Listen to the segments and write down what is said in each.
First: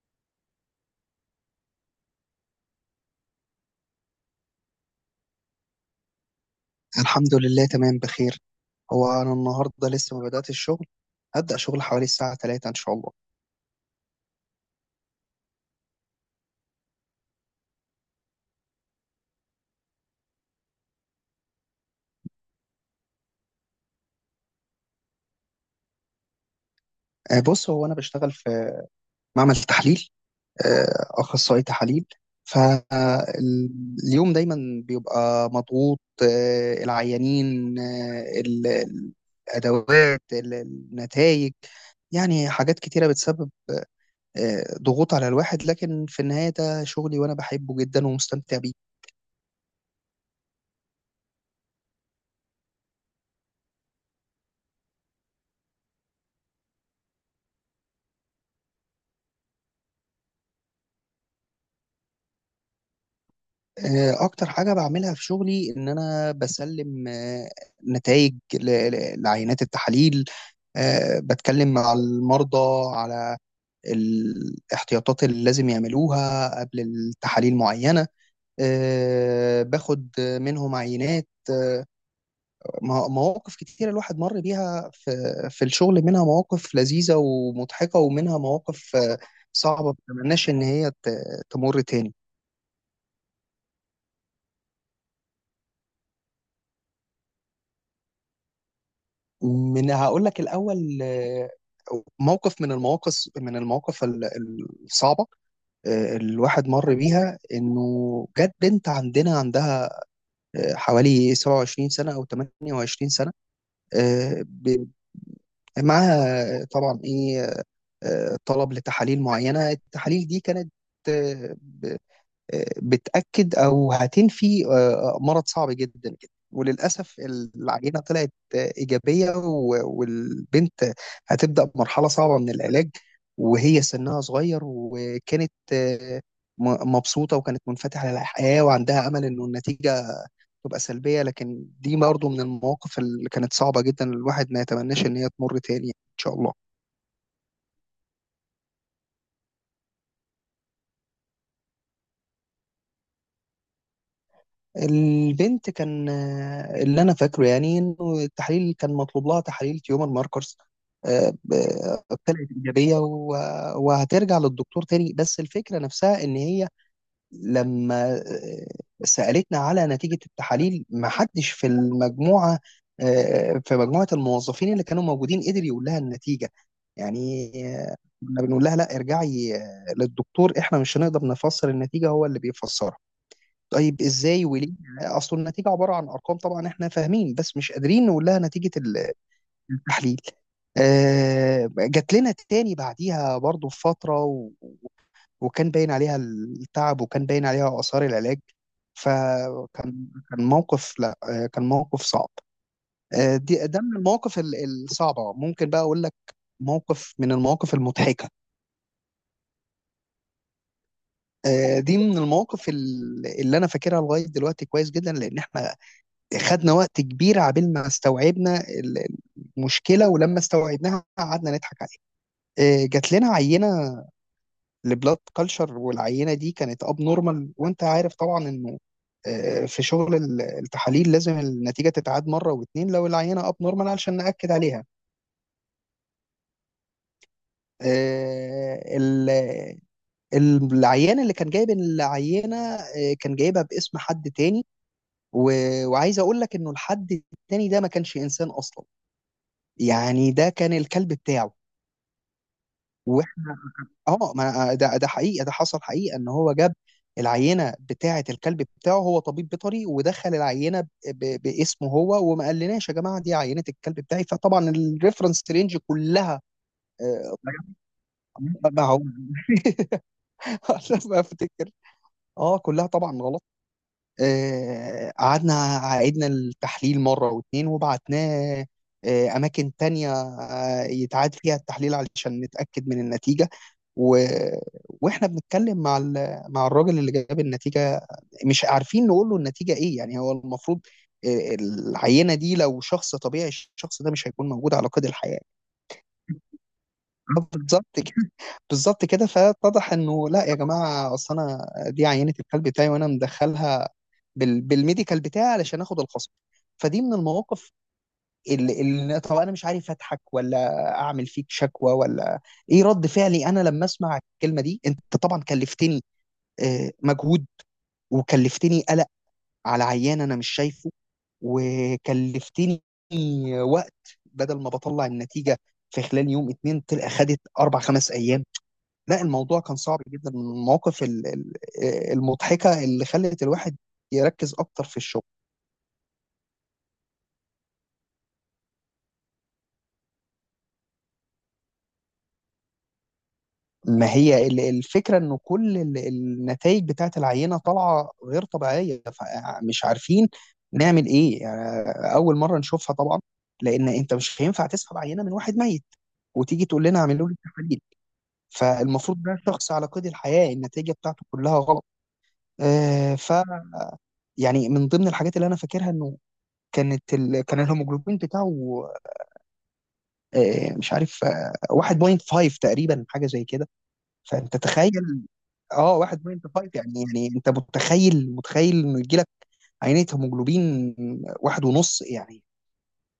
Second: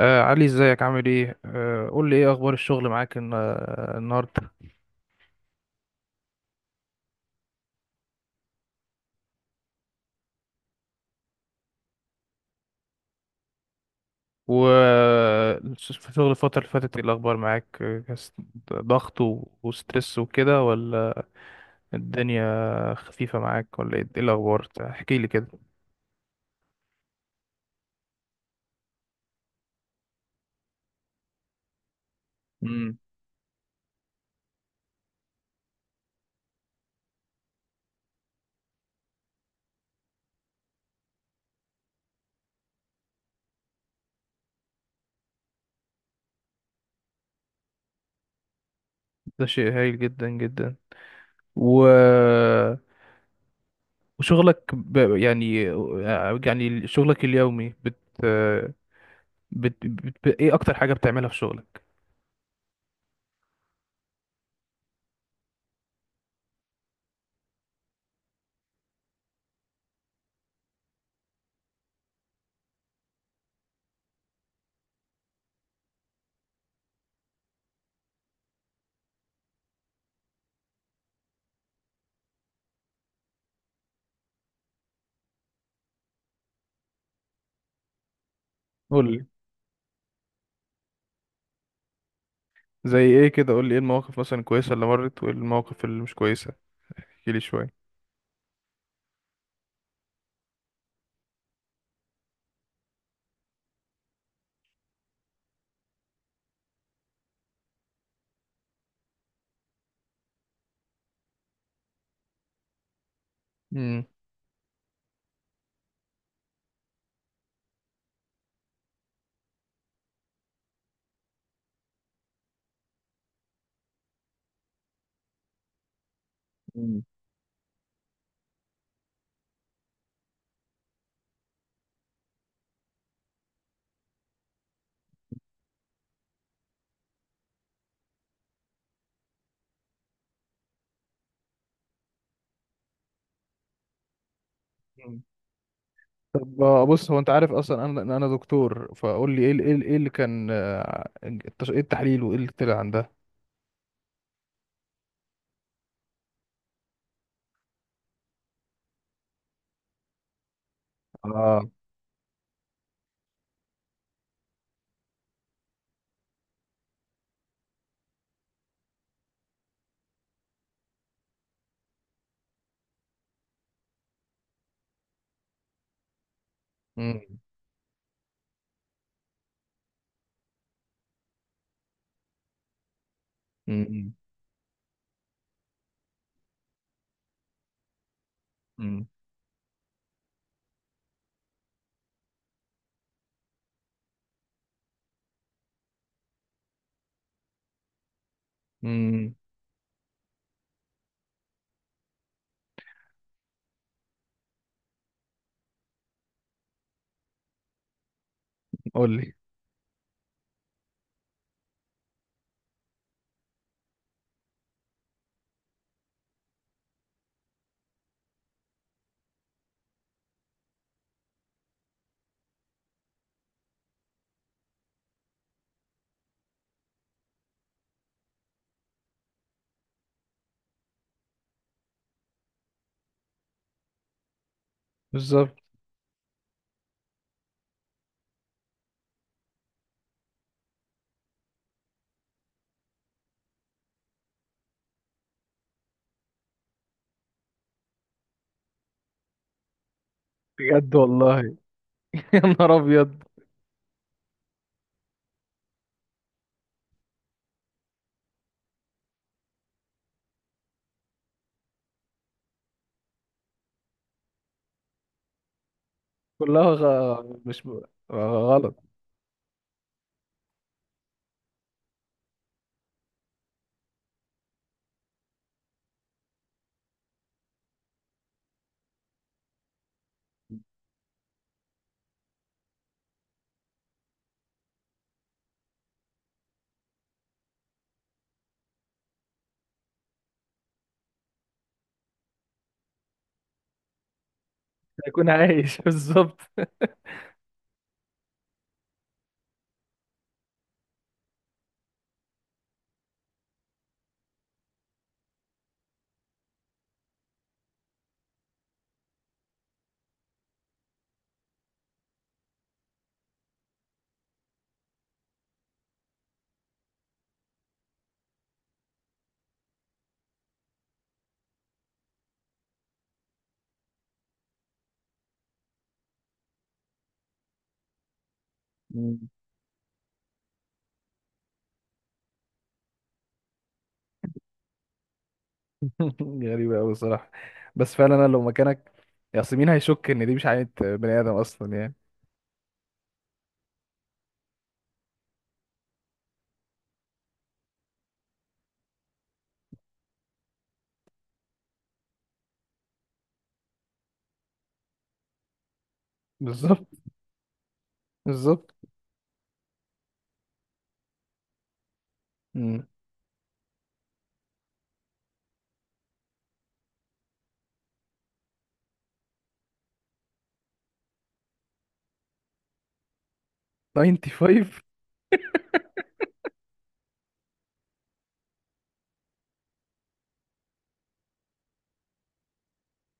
علي، ازيك؟ عامل ايه؟ قول لي، ايه اخبار الشغل معاك النهارده؟ الحمد لله، تمام بخير. هو أنا النهاردة لسه ما بدأت الشغل. هبدأ شغل حوالي الساعة 3 إن شاء الله. و في شغل الفترة اللي فاتت ايه الاخبار معاك؟ ضغط وستريس وكده، ولا الدنيا خفيفة معاك، ولا إيه الاخبار؟ احكي لي كده. بص، هو أنا بشتغل في معمل تحليل، أخصائي تحاليل. امم. فاليوم دايما بيبقى مضغوط، آه، العيانين آه، ال- ال- الأدوات، النتائج، يعني حاجات كتيرة بتسبب ضغوط على الواحد. لكن في النهاية ده شغلي وأنا بحبه جدا ومستمتع بيه. ده شيء هايل جدا جدا. و وشغلك ب... يعني آه، يعني شغلك اليومي ايه اكتر حاجة بتعملها في شغلك؟ اكتر حاجه بعملها في شغلي ان انا بسلم نتائج لعينات التحاليل. بتكلم مع المرضى على الاحتياطات اللي لازم يعملوها قبل التحاليل معينه. باخد منهم عينات. مواقف كتيرة الواحد مر بيها في الشغل، منها مواقف لذيذة ومضحكة، ومنها مواقف صعبة ما بتمناش إن هي تمر تاني. زي ايه كده؟ قول لي ايه المواقف مثلا الكويسة اللي مرت، وايه المواقف اللي مش كويسة؟ احكي لي شوية. من هقول لك الاول، موقف من المواقف، الصعبه الواحد مر بيها، انه جت بنت عندنا، عندها حوالي 27 سنه او 28 سنه. امم. آه، ب- معاها طبعا ايه، طلب لتحاليل معينه. التحاليل دي كانت بتأكد أو هتنفي مرض صعب جدا جدا. مم. وللأسف العينة طلعت إيجابية، والبنت هتبدأ مرحلة صعبة من العلاج، وهي سنها صغير، وكانت مبسوطة وكانت منفتحة للحياة وعندها أمل إنه النتيجة تبقى سلبية. لكن دي برضه من المواقف اللي كانت صعبة جدا، الواحد ما يتمناش إن مم. هي تمر تاني إن شاء الله. طب، بص، هو انت عارف اصلا انا دكتور، فقول لي إيه اللي كان، ايه التحليل وايه اللي طلع عندها؟ البنت كان اللي انا فاكره يعني انه التحاليل كان مطلوب لها تحاليل تيومر ماركرز. آه، ب- اه. طلعت ايجابيه وهترجع للدكتور تاني. بس الفكره نفسها ان هي لما سالتنا على نتيجه التحاليل، ما حدش في المجموعه، في مجموعه الموظفين اللي كانوا موجودين، قدر يقول لها النتيجه، امم. يعني آه، كنا بنقول لها لا، ارجعي للدكتور، احنا مش هنقدر نفسر النتيجه، هو اللي بيفسرها. طيب امم. ازاي وليه؟ اصل النتيجه عباره عن ارقام، طبعا احنا فاهمين بس مش قادرين نقول لها نتيجه امم. التحليل. جات لنا تاني بعديها برضو في فتره، وكان باين عليها التعب وكان باين عليها اثار العلاج. امم. فكان موقف، لا كان موقف صعب. دي من المواقف الصعبه. ممكن بقى اقول لك موقف من المواقف المضحكه. قول لي. دي من المواقف اللي انا فاكرها لغايه دلوقتي كويس جدا، لان احنا خدنا وقت كبير عبال ما استوعبنا المشكله، ولما استوعبناها قعدنا نضحك عليها. جات لنا عينه لبلاد كلشر، والعينه دي كانت اب نورمال. وانت عارف طبعا انه في شغل التحاليل لازم النتيجه تتعاد مره واتنين لو العينه اب نورمال علشان ناكد عليها. بالظبط. آه، ال- العيان اللي كان جايب العينه كان جايبها باسم حد تاني، وعايز اقول لك انه الحد التاني ده ما كانش انسان اصلا، يعني ده كان بجد الكلب بتاعه. والله؟ يا نهار ابيض! واحنا اه ما أنا- ده ده حقيقه، ده حصل حقيقه. ان هو جاب العينه بتاعه الكلب بتاعه، هو طبيب بيطري ودخل العينه باسمه هو وما قالناش يا جماعه دي عينه الكلب بتاعي. فطبعا الريفرنس رينج كلها كلها غ... آه، مش ب- غلط. ما هو ما افتكر اه كلها طبعا غلط. قعدنا عيدنا التحليل مرة واتنين وبعتناه أماكن تانية يتعاد فيها التحليل علشان نتأكد من النتيجة. و... وإحنا بنتكلم مع مع الراجل اللي جاب النتيجة، مش عارفين نقول له النتيجة إيه. يعني هو المفروض العينة دي لو شخص طبيعي، الشخص ده مش هيكون موجود على قيد هيكون الحياة. عايش بالظبط. بالظبط كده بالظبط كده. فاتضح انه لا يا جماعه، اصل انا دي عينه الكلب بتاعي وانا مدخلها بالميديكال بتاعي علشان اخد الخصم. فدي من المواقف اللي طب انا مش عارف اضحك ولا اعمل فيك شكوى ولا ايه رد فعلي انا لما اسمع الكلمه دي. انت طبعا كلفتني مجهود، وكلفتني قلق على عيان انا مش شايفه، وكلفتني وقت، بدل ما بطلع النتيجه في خلال يوم اتنين تلقى خدت اربع خمس ايام. لا، الموضوع كان صعب جدا. من المواقف المضحكة اللي خلت الواحد يركز أكتر في الشغل. غريبة أوي الصراحة. بس فعلا أنا لو مكانك ياسمين هيشك إن دي مش عينة بني آدم أصلا يعني. ما هي الفكرة إنه كل النتائج بتاعة العينة طالعة غير طبيعية، فمش عارفين نعمل إيه. يعني أول مرة نشوفها طبعا، لأن أنت مش هينفع تسحب عينة من واحد ميت وتيجي تقول بالظبط، لنا اعملوا لي تحاليل. بالظبط. فالمفروض ده شخص على قيد الحياة، النتيجة بتاعته كلها غلط. مم. آه، ف يعني من ضمن الحاجات اللي أنا فاكرها إنه كانت كان الهيموجلوبين بتاعه مش عارف، 1.5 تقريبا، حاجه زي كده. فانت 95؟ تخيل، اه 1.5 يعني. يعني انت متخيل انه يجي لك عينيه هيموجلوبين واحد ونص يعني،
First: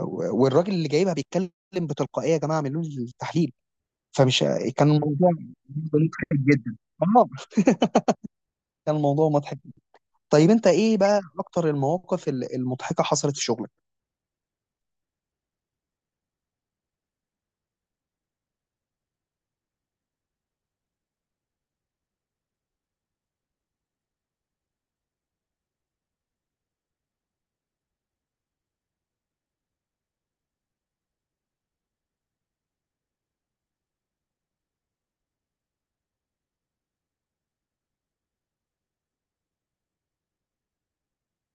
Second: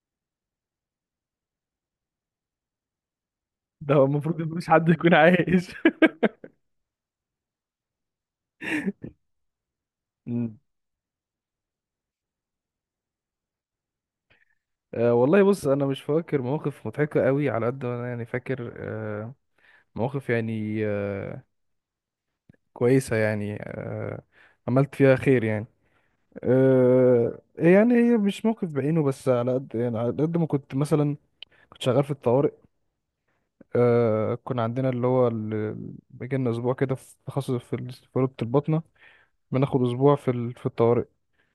والراجل اللي جايبها بيتكلم بتلقائيه يا جماعه اعملوا لي التحليل. ده هو فمش المفروض إن مفيش حد كان يكون الموضوع عايش. مضحك جدا. اه كان الموضوع مضحك. طيب مم. انت ايه بقى اكتر المواقف المضحكه حصلت في شغلك؟ أه والله، بص، أنا مش فاكر مواقف مضحكة أوي، على قد ما أنا يعني فاكر. أه، مواقف يعني، أه، كويسة يعني، أه، عملت فيها خير يعني. أه، يعني هي مش موقف بعينه، بس على قد ما كنت مثلا كنت شغال في الطوارئ. كنا عندنا اللي هو بيجي لنا اسبوع كده، في تخصص في رتبة الباطنة، بناخد اسبوع في الطوارئ،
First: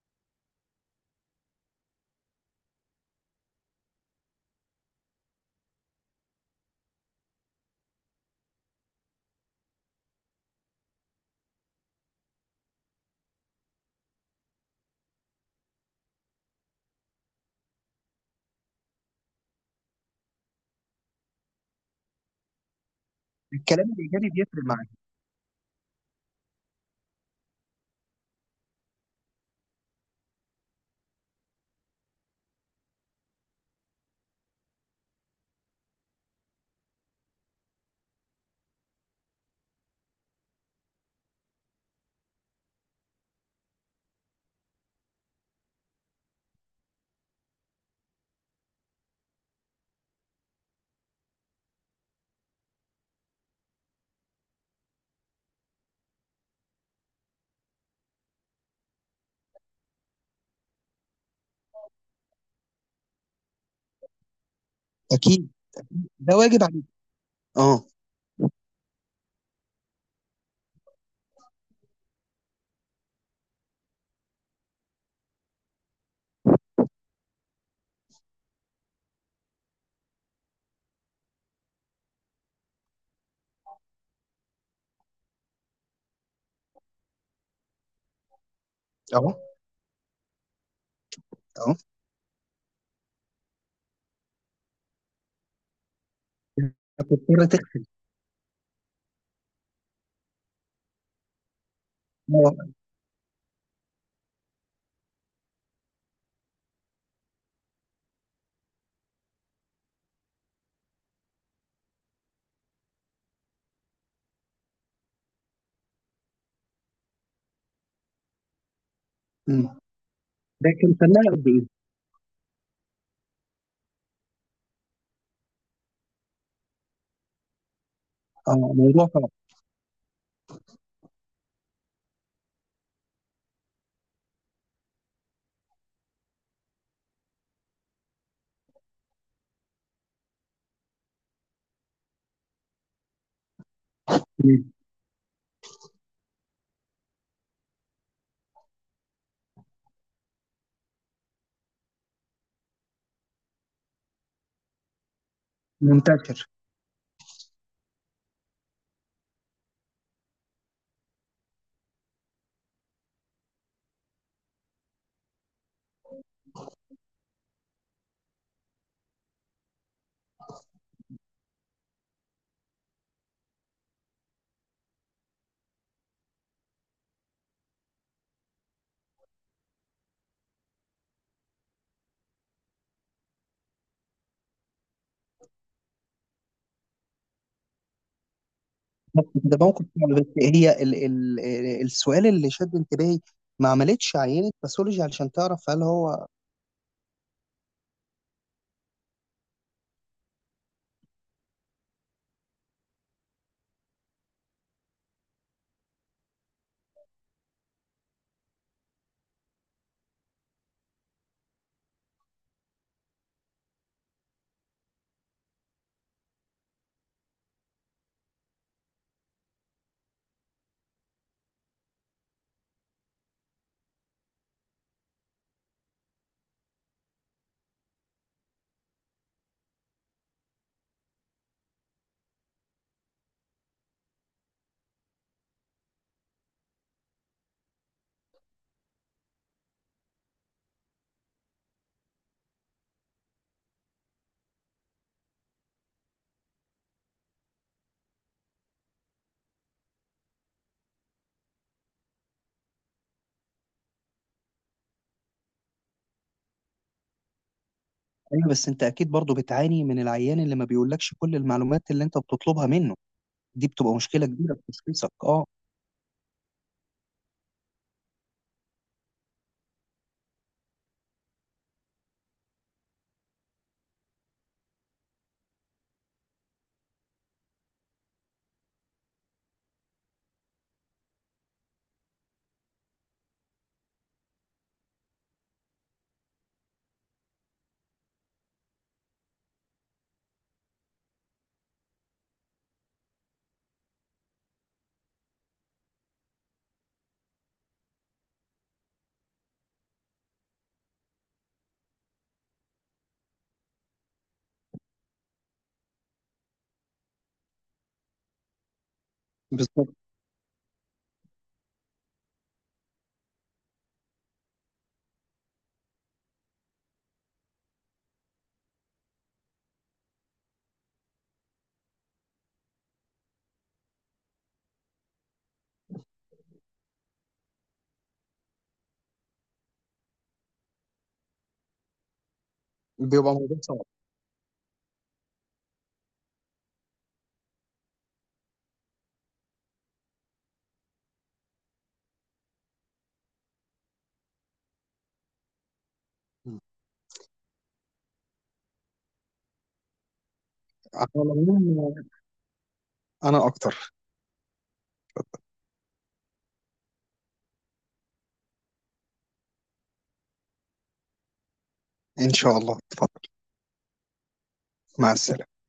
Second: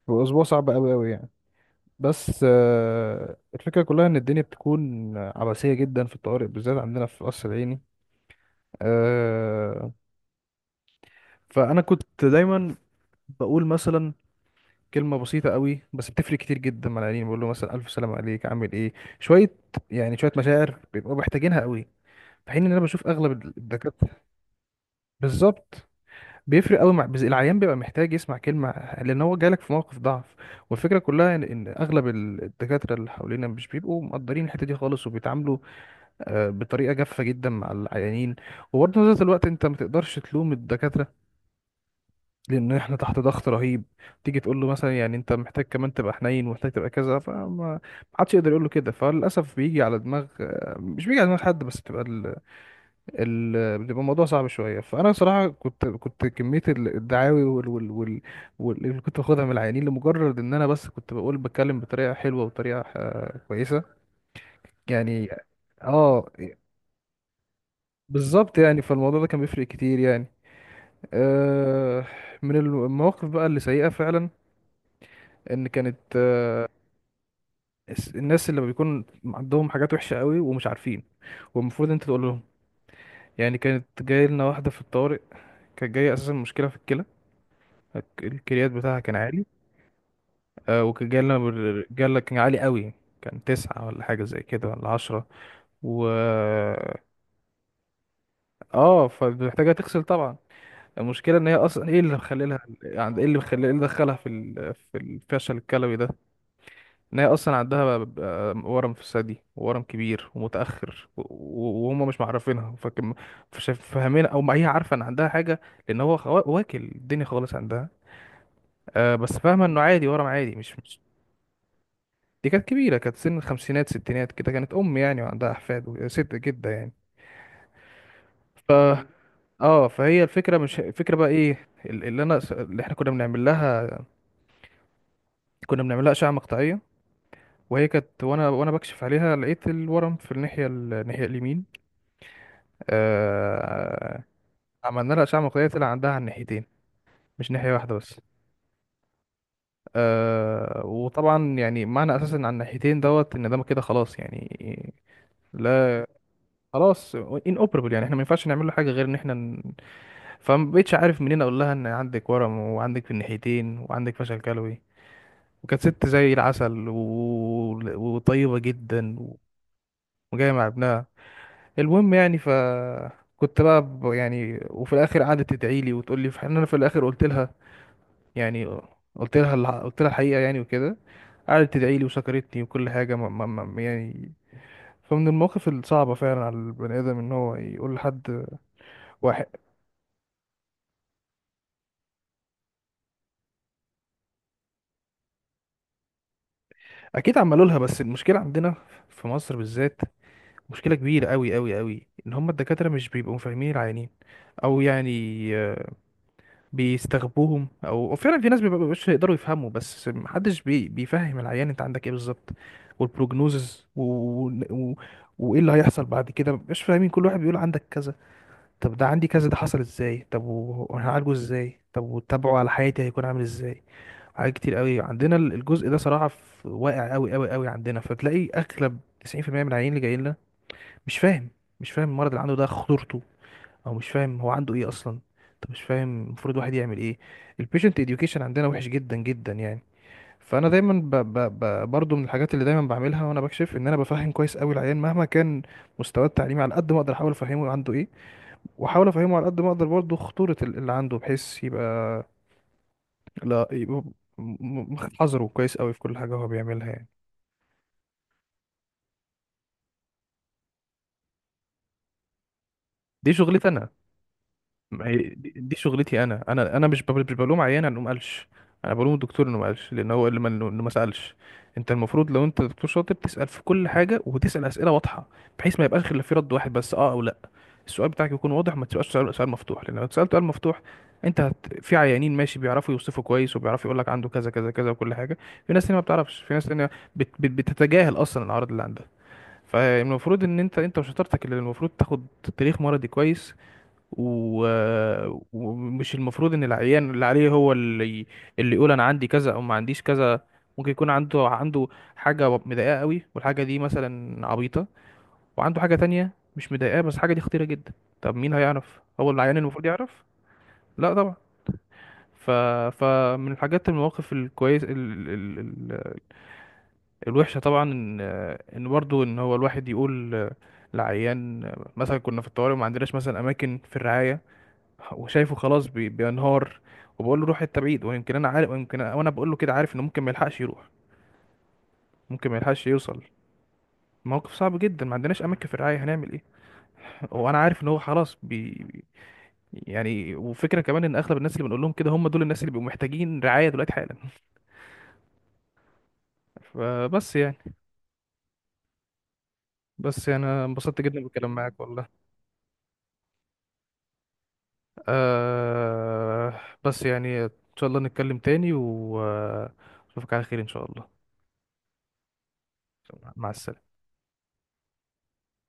واسبوع صعب قوي قوي يعني. بس الفكرة كلها ان الدنيا بتكون عباسية جدا في الطوارئ، بالذات عندنا في قصر العيني. آه فانا كنت دايما بقول مثلا كلمة بسيطة قوي، بس بتفرق كتير جدا مع العيانين، بقول له مثلا: ألف سلام عليك، عامل إيه؟ شوية، يعني شوية مشاعر بيبقوا محتاجينها قوي، في حين إن أنا بشوف أغلب الكلام الدكاترة، الايجابي بيفرق معاك. بالظبط، بيفرق قوي. مع بس العيان بيبقى محتاج يسمع كلمة، لأن هو جالك في موقف ضعف. والفكرة كلها إن أغلب الدكاترة اللي حوالينا مش بيبقوا مقدرين الحتة دي خالص، وبيتعاملوا بطريقة جافة جدا مع العيانين. وبرضه في نفس الوقت أنت ما تقدرش تلوم الدكاترة، لأن إحنا تحت ضغط رهيب. تيجي تقول له مثلا يعني أنت محتاج كمان تبقى حنين ومحتاج تبقى كذا، فما ما حدش يقدر يقول له كده. فللأسف بيجي على دماغ آه، مش بيجي على دماغ حد، بس بتبقى بيبقى الموضوع صعب شويه. فانا صراحه كنت كميه الدعاوي اللي كنت باخدها من العيانين لمجرد ان انا بس كنت بقول بتكلم بطريقه حلوه وطريقه كويسه يعني. اكيد، اه، ده واجب عليك. اه بالظبط يعني، فالموضوع ده كان بيفرق كتير يعني. آه من المواقف بقى اللي سيئه فعلا، ان كانت، الناس اللي بيكون عندهم حاجات وحشه قوي ومش عارفين، والمفروض انت تقول لهم يعني. كانت جايه لنا واحده في الطوارئ، كانت جايه اساسا مشكله في الكلى. الكليات بتاعها كان اه عالي، اه. جالنا كان عالي قوي، كان تسعة ولا حاجة زي كده، ولا عشرة. و بتضطر تخفي. اه، فمحتاجة تغسل طبعا. المشكلة ان هي اصلا ايه اللي اه. مخليلها يعني ايه اللي مخلي ايه اللي دخلها في الفشل الكلوي ده؟ ان هي اصلا عندها ورم في الثدي، ورم كبير ومتأخر وهم مش معرفينها، فكم مش فاهمينها، او ما هي عارفة ان عندها حاجة، لان هو واكل الدنيا خالص عندها، بس فاهمة انه عادي، ورم عادي ده مش... كان سنها قد ايه؟ دي كانت كبيرة، كانت سن الخمسينات ستينات كده، كانت أم يعني، وعندها أحفاد، وست جدة يعني. ف اه، موضوع فعلا. اه، فهي الفكرة، مش الفكرة بقى، ايه اللي احنا كنا بنعمل لها. كنا بنعمل لها أشعة مقطعية، وهي كانت، وانا بكشف عليها لقيت الورم في الناحية اليمين. آه... مم. عملنا لها أشعة مقطعية، طلع عندها على الناحيتين، مش ناحية واحدة بس. وطبعا يعني معنى أساسا على الناحيتين دوت، إن ده كده خلاص يعني. لا، منتشر. خلاص، ان اوبربل يعني، احنا ما ينفعش نعمل له حاجه غير ان احنا. فما بقتش عارف منين اقول لها ان عندك ورم، وعندك في الناحيتين، وعندك فشل كلوي، وكانت ست زي العسل وطيبة جدا، وجاية مع ابنها. المهم يعني. كنت بقى يعني، وفي الاخر قعدت تدعي لي وتقول لي، في حين انا في الاخر قلت لها يعني، قلت لها الحقيقة يعني وكده. قعدت تدعي لي وشكرتني وكل حاجة، ما يعني. فمن المواقف الصعبة فعلا على البني آدم إن هو يقول لحد بس واحد. ده موقف فعلا. بس هي ال ال السؤال اللي شد انتباهي، ما عملتش عينة باثولوجي علشان تعرف هل هو؟ أكيد عملوا لها، بس المشكلة عندنا في مصر بالذات، مشكلة كبيرة أوي أوي أوي، إن هما الدكاترة مش بيبقوا فاهمين العيانين، أو يعني، آه، بيستغبوهم، أو فعلا في ناس مبيبقوش يقدروا يفهموا، بس محدش بيفهم العيان أنت عندك إيه بالظبط، والبروجنوزز و... وإيه اللي هيحصل بعد كده. مش فاهمين، كل واحد بيقول عندك كذا. طب ده عندي كذا ده حصل إزاي؟ طب وهنعالجه إزاي؟ طب، وتابعه على حياتي هيكون عامل إزاي؟ حاجات كتير أوي عندنا الجزء ده صراحة، واقع أوي أوي أوي عندنا. فتلاقي أغلب 90% من العيانين اللي جايين مش فاهم مش فاهم المرض اللي عنده ده خطورته، او مش فاهم هو عنده ايه اصلا. طب مش فاهم المفروض الواحد يعمل ايه؟ البيشنت اديوكيشن عندنا وحش جدا جدا يعني. فانا دايما ب ب ب برضو من الحاجات اللي دايما بعملها وانا بكشف ان انا بفهم كويس قوي العيان مهما كان مستواه التعليمي، على قد ما اقدر احاول افهمه عنده ايه، واحاول افهمه على قد ما اقدر برضو خطورة اللي عنده، بحيث يبقى، لا، يبقى حذره كويس قوي في كل حاجة هو بيعملها يعني. ايوه بس انت اكيد برضو بتعاني من العيان اللي ما بيقولكش كل المعلومات اللي انت بتطلبها منه. دي دي شغلتي انا. بتبقى مشكلة كبيرة في ما تشخيصك. هي اه، دي شغلتي انا مش بلوم عيان انه ما قالش، انا بلوم الدكتور انه ما قالش، لان هو اللي ما سالش. انت المفروض لو انت دكتور شاطر تسال في كل حاجه، وتسال اسئله واضحه، بحيث ما يبقاش غير في رد واحد بس، اه او لا. السؤال بتاعك يكون واضح، وما تبقاش سؤال مفتوح، لان لو سالت سؤال مفتوح، انت في عيانين ماشي بيعرفوا يوصفوا كويس وبيعرفوا يقول لك عنده كذا كذا كذا وكل حاجه. في ناس تانية ما بتعرفش، في ناس تانية بتتجاهل اصلا الاعراض اللي عندها. فالمفروض ان انت وشطارتك اللي المفروض تاخد تاريخ مرضي كويس، و... ومش المفروض ان العيان اللي عليه هو اللي يقول انا عندي كذا او ما عنديش كذا. ممكن يكون عنده حاجة مضايقاه قوي، والحاجة دي مثلا عبيطة، وعنده حاجة تانية مش مضايقاه، بس الحاجة دي خطيرة جدا. طب مين هيعرف؟ هو العيان المفروض بالظبط. يعرف؟ لا طبعا. ف... فمن الحاجات المواقف الكويس الوحشة طبعا، ان برضه ان هو الواحد يقول لعيان مثلا، كنا في الطوارئ وما عندناش مثلا اماكن في الرعاية، وشايفه خلاص بينهار، وبقول له روح حته بعيد. ويمكن انا عارف، ويمكن وانا بقول له كده عارف انه ممكن ما يلحقش يروح، ممكن ما يلحقش يوصل. بيبقى موضوع صعب. موقف صعب جدا. ما عندناش اماكن في الرعايه، هنعمل ايه؟ وانا عارف ان هو خلاص بي، يعني. وفكره كمان ان اغلب الناس اللي بنقول لهم كده هم دول الناس اللي بيبقوا محتاجين رعايه دلوقتي حالا. مم. فبس يعني، بس يعني انا انبسطت على جدا بالكلام معاك والله. العموم انا اكتر. آه بس يعني ان شاء الله نتكلم تاني، واشوفك على خير ان شاء الله. ان شاء الله، اتفضل. مع السلامه. مع السلامة.